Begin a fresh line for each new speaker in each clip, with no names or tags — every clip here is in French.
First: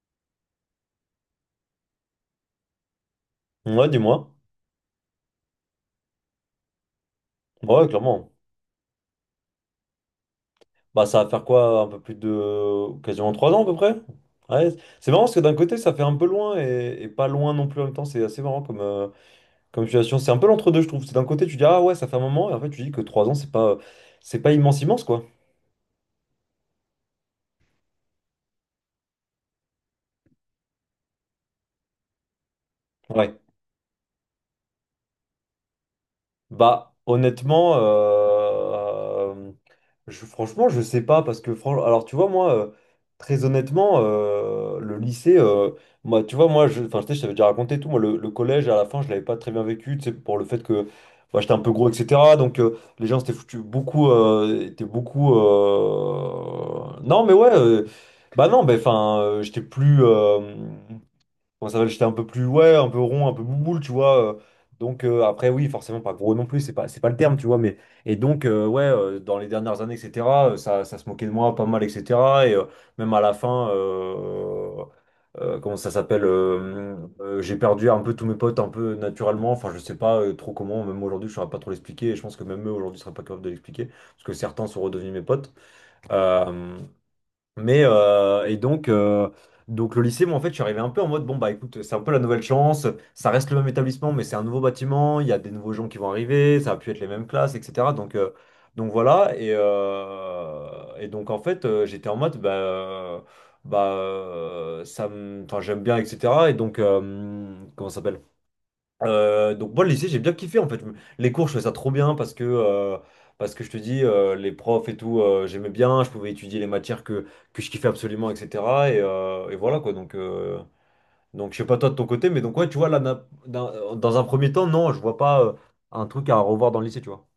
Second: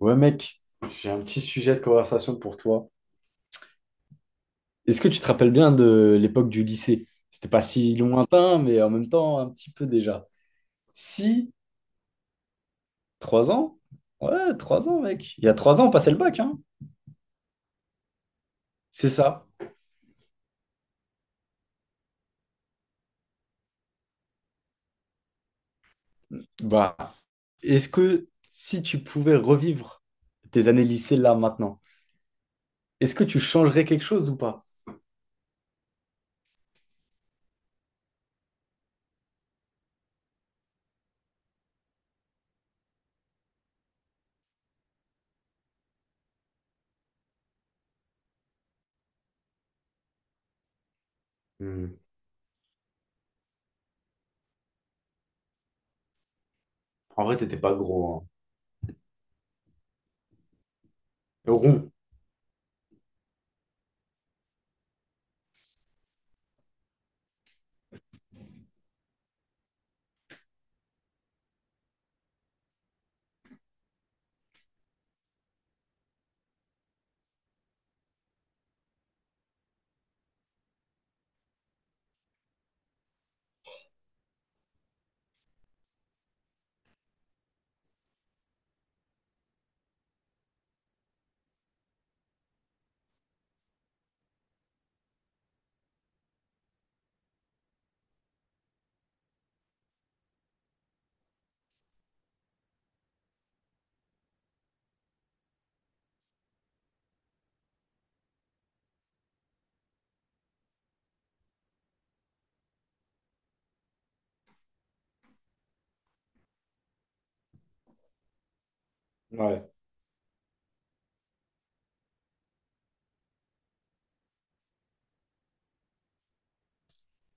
Ouais, mec, j'ai un petit sujet de conversation pour toi.
Ouais, dis-moi.
Est-ce que tu te rappelles bien de l'époque du lycée? C'était pas
Ouais,
si
clairement.
lointain, mais en même temps, un petit peu déjà.
Bah, ça va faire
Si,
quoi? Un peu plus de... Quasiment
trois
3 ans à peu
ans?
près?
Ouais,
Ouais.
trois ans,
C'est marrant parce
mec.
que
Il y
d'un
a
côté,
3 ans, on
ça fait
passait
un
le
peu
bac,
loin
hein?
et pas loin non plus en même temps. C'est assez marrant comme, euh,
C'est ça.
comme situation. C'est un peu l'entre-deux, je trouve. C'est d'un côté, tu dis, ah ouais, ça fait un moment. Et en fait, tu dis que 3 ans, c'est pas immense, immense, quoi.
Bah, est-ce que si tu pouvais revivre tes années lycée là, maintenant, est-ce que
Ouais.
tu changerais quelque chose ou pas?
Bah, honnêtement, franchement, je sais pas parce que, franchement, alors tu vois, moi, très honnêtement, le lycée, moi, tu vois, enfin, je sais, je t'avais déjà raconté tout, moi, le collège, à la fin, je l'avais pas très bien vécu, tu sais, pour le fait que moi, j'étais un peu gros,
Hmm.
etc. Donc, les gens s'étaient foutus beaucoup, étaient beaucoup.
En
Non, mais
vrai,
ouais,
t'étais pas gros, hein.
bah non, bah, enfin, j'étais plus. Comment ça s'appelle?
Rond.
J'étais un peu plus, ouais, un peu rond, un peu bouboule, tu vois. Après, oui, forcément, pas gros non plus, c'est pas le terme, tu vois. Dans les dernières années, etc., ça se moquait de moi pas mal, etc. Et même à la fin, comment ça s'appelle? J'ai perdu un peu tous mes potes, un peu naturellement. Enfin, je sais pas trop comment, même aujourd'hui, je saurais pas trop l'expliquer. Et je pense que même eux, aujourd'hui, seraient pas capables de l'expliquer. Parce que certains sont redevenus mes potes. Euh, mais euh, et donc, euh, donc le lycée, moi en fait, je suis arrivé un peu en mode bon bah écoute, c'est un peu la nouvelle chance. Ça reste le même établissement, mais c'est un nouveau bâtiment. Il y a des nouveaux gens qui vont arriver. Ça va plus être les mêmes classes, etc. Donc voilà. Et donc en fait, j'étais en mode enfin j'aime bien, etc. Et donc comment ça s'appelle? Donc moi le lycée j'ai bien kiffé en fait. Les cours je faisais ça trop bien parce que je te dis les profs et tout j'aimais bien, je pouvais étudier les matières que je kiffais absolument etc. Et
Ouais.
voilà quoi donc je sais pas toi de ton côté, mais donc ouais tu vois là dans un premier temps non je vois pas un truc à revoir dans le lycée tu vois.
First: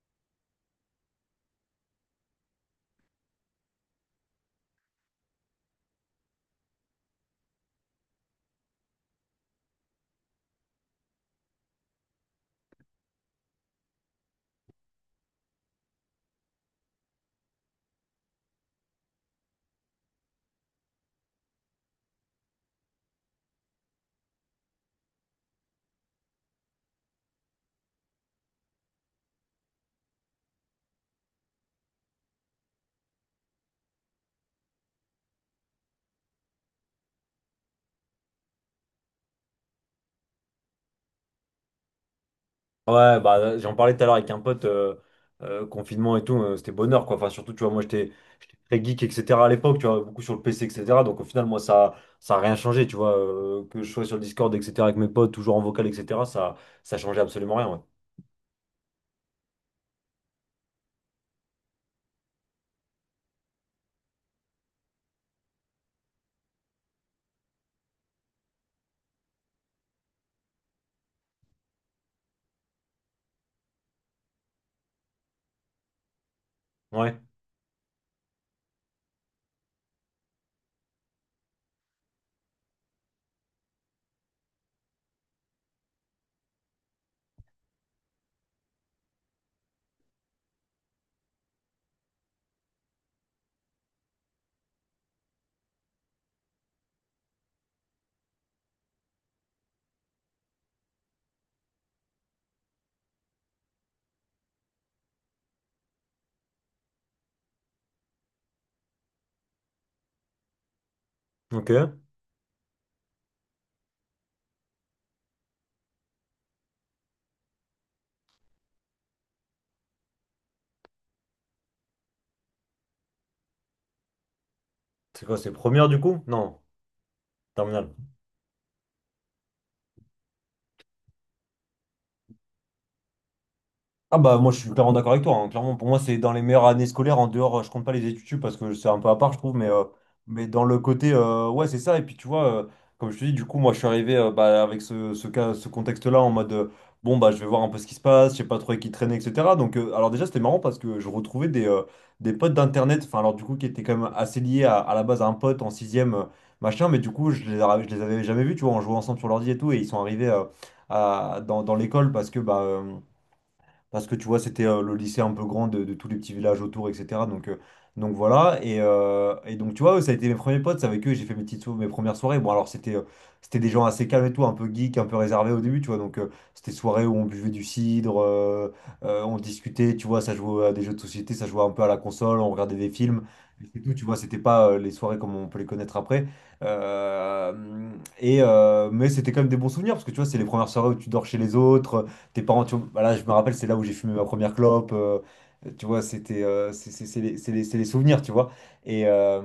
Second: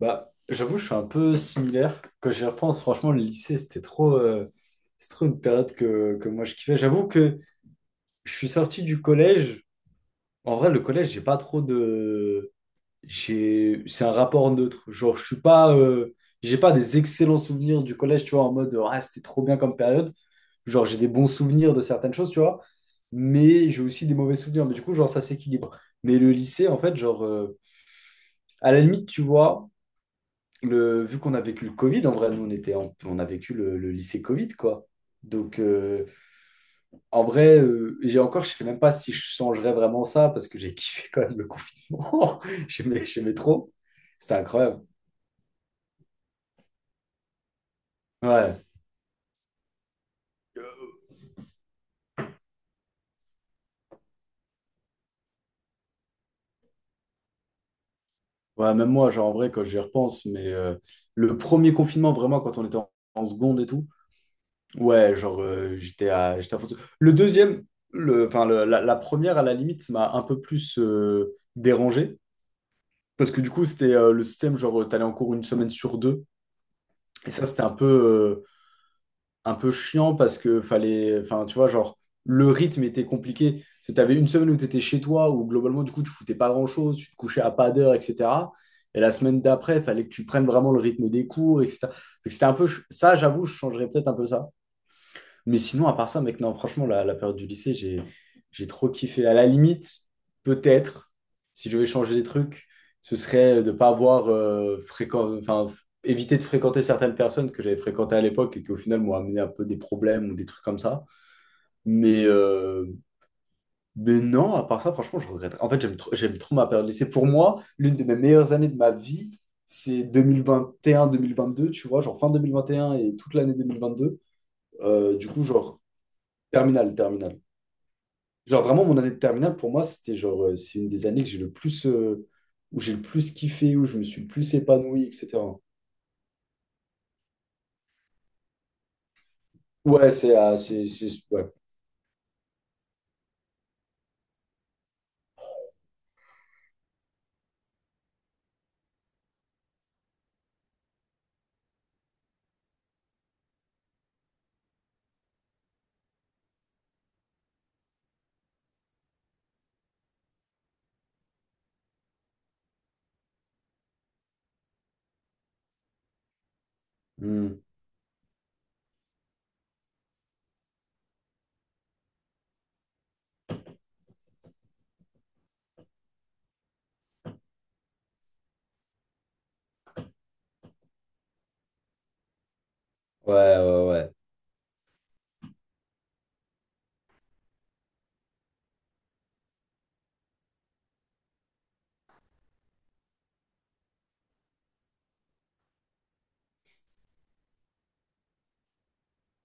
Bah, j'avoue, je suis un peu similaire. Quand j'y repense, franchement, le lycée, c'était trop, c'est trop une période que moi je kiffais. J'avoue que je suis sorti du collège. En vrai, le collège, j'ai pas trop de. J'ai. C'est un rapport neutre. Genre, je suis pas. J'ai pas des excellents souvenirs du collège, tu vois, en mode, ah, c'était trop bien comme période. Genre, j'ai des bons souvenirs de certaines choses, tu vois. Mais j'ai aussi des mauvais souvenirs. Mais du coup, genre, ça s'équilibre. Mais le lycée, en fait, genre, à la limite, tu vois. Vu qu'on a vécu le Covid, en vrai, nous, on a vécu le lycée Covid, quoi. Donc, en vrai, j'ai encore, je sais même pas si je changerais vraiment ça parce que j'ai kiffé quand même le confinement. J'aimais,
Ouais,
j'aimais
bah,
trop.
j'en parlais tout à l'heure avec
C'était
un pote,
incroyable.
confinement et tout, c'était bonheur, quoi. Enfin, surtout, tu vois, moi, j'étais
Ouais.
très geek, etc. à l'époque, tu vois, beaucoup sur le PC, etc. Donc, au final, moi, ça a rien changé, tu vois, que je sois sur le Discord, etc., avec mes potes, toujours en vocal, etc., ça changeait absolument rien, ouais.
Ouais, même moi, genre, en vrai, quand j'y repense, mais le premier confinement, vraiment, quand on était en seconde et tout, ouais, genre, j'étais à fond dessus. Le deuxième, enfin, la première, à la limite, m'a un peu plus dérangé. Parce que du coup, c'était le système, genre, t'allais en cours une semaine sur deux.
Ouais,
Et ça, c'était un peu chiant parce que fallait, enfin, tu vois, genre, le rythme était compliqué. Tu t'avais une semaine où t'étais chez toi, où globalement, du coup, tu foutais pas grand-chose, tu te couchais à pas d'heure, etc. Et la semaine d'après, il fallait que tu prennes vraiment le rythme des cours, etc. Donc, c'était un peu, ça, j'avoue, je changerais peut-être un peu ça. Mais sinon, à part ça, mec, non, franchement, la période du lycée, j'ai trop kiffé. À la limite, peut-être, si je devais changer des trucs, ce serait de pas avoir enfin, éviter de fréquenter certaines personnes que j'avais fréquentées à l'époque et qui, au final, m'ont amené un peu des problèmes ou des trucs comme ça.
ok.
Mais, euh, mais non, à part ça, franchement, je regrette. En fait, j'aime trop ma période de lycée. Pour moi, l'une de mes meilleures années de ma vie, c'est 2021-2022, tu vois, genre fin 2021 et toute l'année 2022.
C'est
Du
quoi,
coup,
c'est
genre,
première, du coup? Non,
terminal, terminal.
terminale.
Genre vraiment mon année de terminale pour moi c'était genre c'est une des années que j'ai le plus où j'ai le plus kiffé où je me
Ah
suis le
bah moi
plus
je suis clairement
épanoui,
d'accord avec toi, hein.
etc.
Clairement pour moi c'est dans les meilleures années scolaires, en dehors je compte pas les études sup parce que c'est un peu à part je trouve, mais, euh,
Ouais, c'est,
mais
ah,
dans le
c'est
côté
c'est- ouais.
ouais c'est ça et puis tu vois comme je te dis du coup moi je suis arrivé bah, avec ce contexte-là en mode bon bah je vais voir un peu ce qui se passe, je sais pas trop avec qui traîner etc. Donc alors déjà c'était marrant parce que je retrouvais des potes d'internet, enfin alors du coup qui étaient quand même assez liés à la base à un pote en sixième machin mais du coup je les avais jamais vus tu vois on jouait ensemble sur l'ordi et tout et ils sont arrivés dans l'école parce que bah parce que tu vois, c'était le lycée un peu grand de tous les petits villages autour, etc.
Hmm.
Donc voilà. Et donc, tu vois, eux, ça a été mes premiers potes, c'est avec eux, j'ai fait mes premières soirées. Bon, alors, c'était des gens assez calmes et tout, un peu geek, un peu réservés au début, tu vois. Donc, c'était soirées où on buvait du cidre, on discutait, tu vois, ça jouait à des jeux de société, ça jouait un peu à la console, on regardait des films.
Ouais,
et c'est
ouais,
tout, tu
ouais.
vois, c'était pas les soirées comme on peut les connaître après. Euh, mais c'était quand même des bons souvenirs parce que tu vois, c'est les premières soirées où tu dors chez les autres, tes parents, tu vois, bah là je me rappelle, c'est là où j'ai fumé ma première clope. Tu vois, c'était, c'est les, c'est les- c'est les souvenirs, tu vois. Et, euh,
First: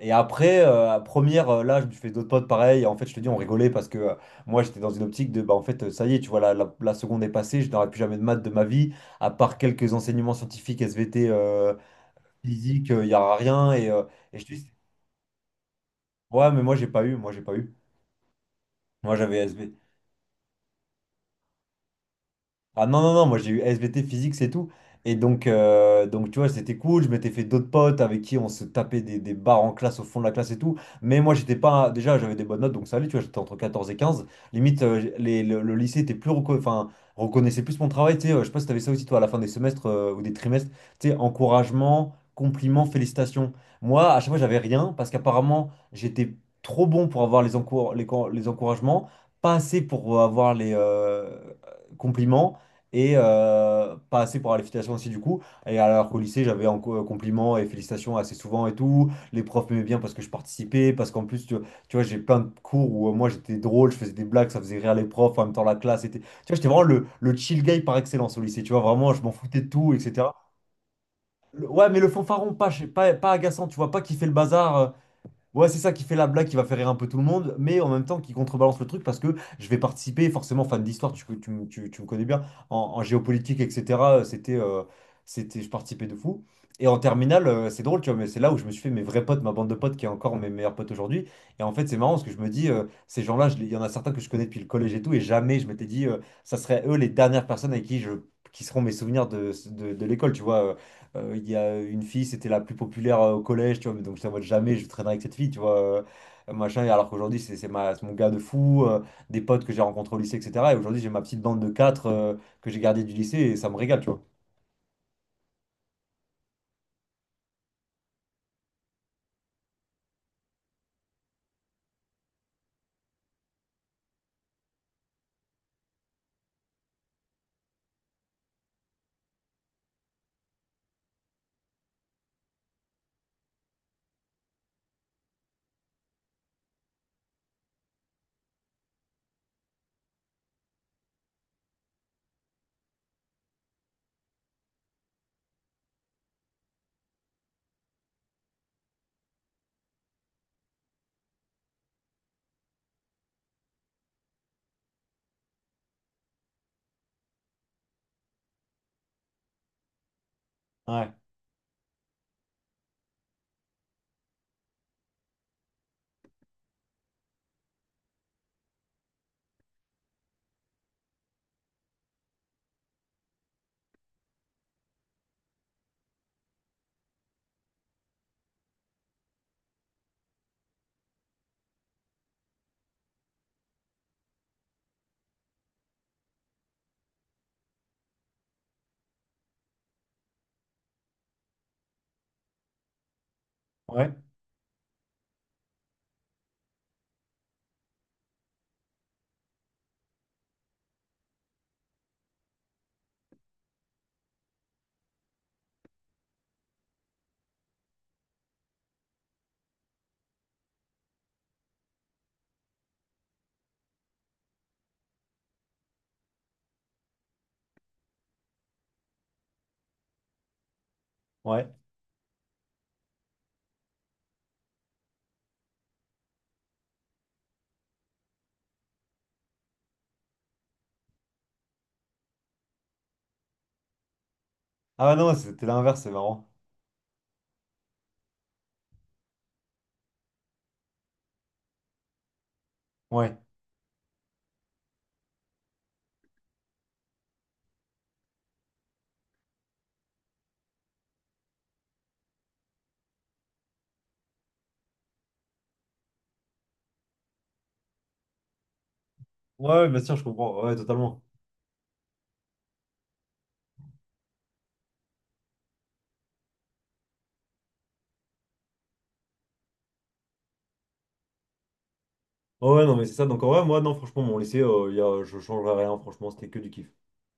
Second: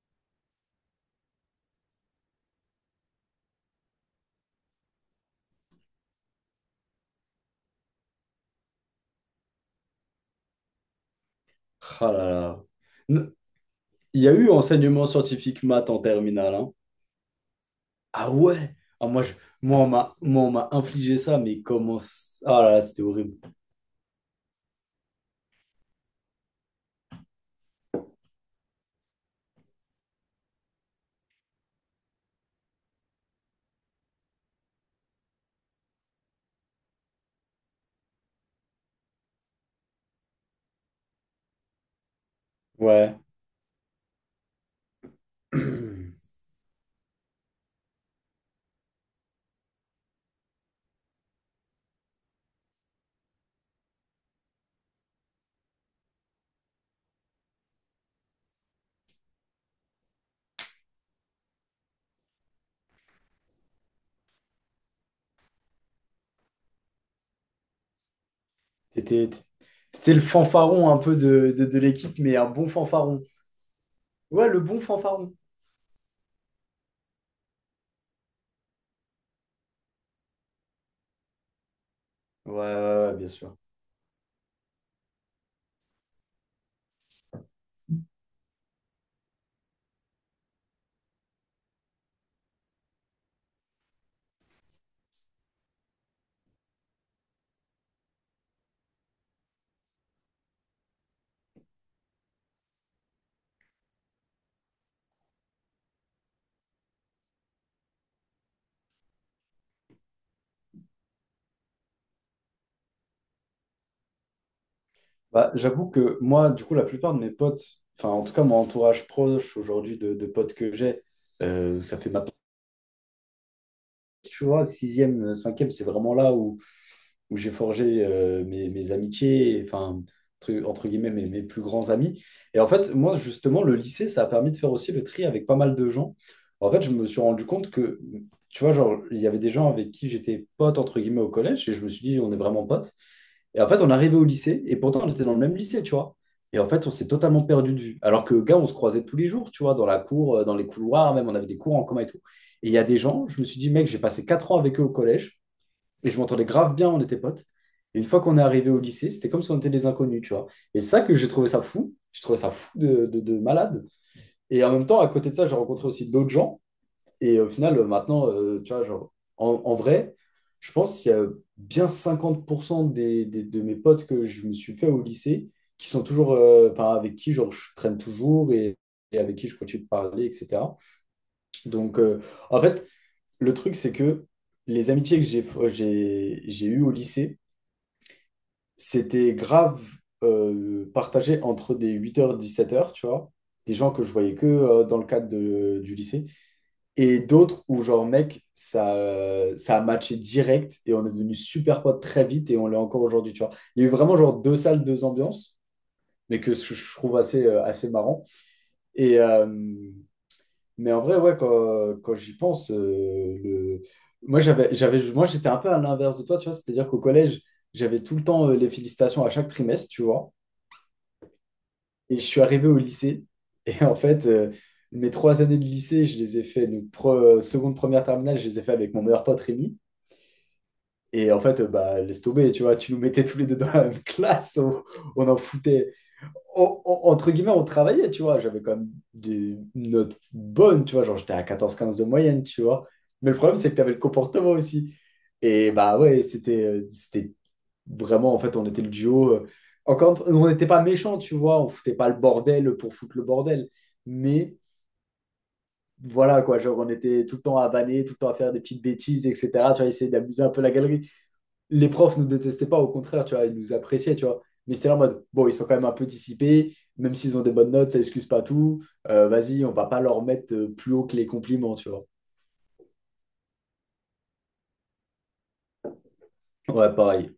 et après, à première, là, je me suis fait d'autres potes pareil. Et en fait, je te dis, on rigolait parce que moi, j'étais dans une optique de, bah, en fait, ça y est, tu vois, la seconde est passée, je n'aurai plus jamais de maths de ma vie, à part quelques enseignements scientifiques, SVT,
Ah là là.
physique, il n'y
N-
aura rien. Et, euh,
Il y a
et je
eu
te dis,
enseignement scientifique maths en
ouais,
terminale,
mais
hein.
moi, j'ai pas eu, moi, j'ai pas eu.
Ah ouais. Ah,
Moi,
moi je
j'avais
moi, on m'a infligé ça mais comment ah là là,
Ah non,
c'était
non, non,
horrible.
moi j'ai eu SVT physique, c'est tout. Et donc tu vois, c'était cool. Je m'étais fait d'autres potes avec qui on se tapait des barres en classe, au fond de la classe et tout. Mais moi, j'étais pas. Déjà, j'avais des bonnes notes, donc ça allait, tu vois, j'étais entre 14 et 15. Limite, le lycée était plus enfin, reconnaissait plus mon travail. Tu sais, je sais pas si t'avais ça aussi, toi, à la fin des semestres ou des trimestres. Tu sais, encouragement, compliments,
Ouais.
félicitations. Moi, à chaque fois, j'avais rien parce qu'apparemment, j'étais trop bon pour avoir les encouragements, pas assez pour avoir les compliments et pas assez pour la félicitation aussi du coup. Et alors qu'au lycée, j'avais en compliments et félicitations assez souvent et tout. Les profs m'aimaient bien parce que je participais, parce qu'en plus, tu vois, j'ai plein de cours où moi j'étais drôle, je faisais des blagues, ça faisait rire les profs, en même temps la classe était. Tu vois, j'étais vraiment le chill guy par excellence au lycée, tu vois, vraiment, je
T'étais
m'en foutais de tout,
t'étais le
etc.
fanfaron un peu de, de de
Ouais, mais le
l'équipe mais un
fanfaron,
bon
pas, chez- pas,
fanfaron.
pas agaçant, tu vois, pas qui fait le
Ouais, le
bazar,
bon fanfaron.
ouais, c'est ça qui fait la blague, qui va faire rire un peu tout le monde, mais en même temps qui contrebalance le truc parce que je vais participer, forcément fan d'histoire, tu me connais bien,
Ouais,
en
ouais, ouais, bien sûr.
géopolitique, etc. Je participais de fou. Et en terminale, c'est drôle, tu vois, mais c'est là où je me suis fait mes vrais potes, ma bande de potes qui est encore mes meilleurs potes aujourd'hui. Et en fait, c'est marrant parce que je me dis, ces gens-là, il y en a certains que je connais depuis le collège et tout, et jamais je m'étais dit, ça serait eux les dernières personnes avec qui qui seront mes souvenirs de l'école, tu vois. Il y a une fille, c'était la plus populaire au collège, tu vois, mais donc je ne jamais je traînerai avec cette fille, tu vois, machin, et alors qu'aujourd'hui, c'est mon gars de fou, des potes que j'ai rencontrés au lycée, etc. Et aujourd'hui, j'ai ma petite bande de quatre que j'ai gardée du lycée, et ça me régale, tu vois.
Bah, j'avoue que moi, du coup, la plupart de mes potes, enfin, en tout cas, mon entourage proche aujourd'hui de potes que j'ai, ça fait maintenant, tu vois, sixième, cinquième, c'est vraiment là où j'ai forgé mes amitiés, et, enfin, entre guillemets, mes plus grands amis. Et en fait, moi, justement, le lycée, ça a permis de faire aussi le tri avec pas mal de gens. En fait, je me suis rendu compte que, tu vois, genre, il y avait des gens avec qui j'étais pote, entre guillemets, au collège, et je me suis dit, on est vraiment potes. Et en fait, on arrivait au lycée, et pourtant, on était dans le même lycée, tu vois. Et en fait, on s'est totalement perdu de vue. Alors que, gars, on se croisait tous les jours, tu vois, dans la cour, dans les couloirs, même, on avait des cours en commun et tout. Et il y a des gens, je me suis dit, mec, j'ai passé 4 ans avec eux au collège, et je m'entendais grave bien, on était potes. Et une fois qu'on est arrivé au lycée, c'était comme si on était des inconnus, tu vois. Et c'est ça
Ouais,
que j'ai trouvé ça fou. J'ai trouvé ça fou de malade. Et en même temps, à côté de ça, j'ai rencontré aussi d'autres gens. Et au final, maintenant, tu vois, genre, en vrai, je pense qu'il y a bien 50% des, de mes potes que je me suis fait au lycée qui sont toujours, enfin, avec qui, genre, je traîne toujours et avec qui je continue de parler, etc. Donc, en fait, le truc, c'est que les amitiés que j'ai eues au lycée, c'était grave partagé entre des 8h, 17h, tu vois, des gens que
ouais,
je voyais que dans le cadre du lycée. Et d'autres où, genre, mec, ça a matché direct et on est devenu super potes très vite et on l'est encore aujourd'hui, tu vois. Il y a eu vraiment, genre, deux salles, deux ambiances, mais que je trouve assez marrant. Et, euh, mais en vrai, ouais, quand j'y pense. Moi, j'étais un peu à l'inverse de toi, tu vois. C'est-à-dire qu'au collège, j'avais tout le temps les félicitations à chaque trimestre, tu vois.
ouais.
Et je suis arrivé au lycée et en fait, mes trois années de lycée, je les ai fait, donc seconde, première, terminale, je les ai fait avec mon meilleur pote Rémi. Et en fait, bah, laisse tomber, tu vois, tu nous mettais tous les deux dans la même classe, on,
Ah
on
non,
en
c'était
foutait.
l'inverse, c'est marrant.
Entre guillemets, on travaillait, tu vois. J'avais quand même des notes bonnes, tu vois, genre j'étais à 14, 15 de moyenne, tu vois. Mais
Ouais.
le problème, c'est que tu avais le comportement aussi. Et bah ouais, c'était vraiment, en fait, on était le duo. Encore, on n'était pas méchants, tu vois, on foutait pas le bordel pour foutre le bordel. Mais voilà, quoi, genre on était tout le temps à vanner, tout le temps à faire des petites bêtises,
Ouais,
etc. Tu
ouais,
vois,
bien
essayer
sûr, je
d'amuser un peu
comprends,
la
ouais,
galerie.
totalement.
Les profs nous détestaient pas, au contraire, tu vois, ils nous appréciaient, tu vois. Mais c'était là en mode, bon, ils sont quand même un peu dissipés, même s'ils ont des bonnes notes, ça excuse pas tout. Vas-y, on va pas leur mettre plus haut que les compliments, tu vois.
Ouais, ouais, non, mais c'est ça, donc en vrai, moi, non, franchement, mon lycée, je changerais rien, franchement, c'était que du kiff.
Ouais, pareil.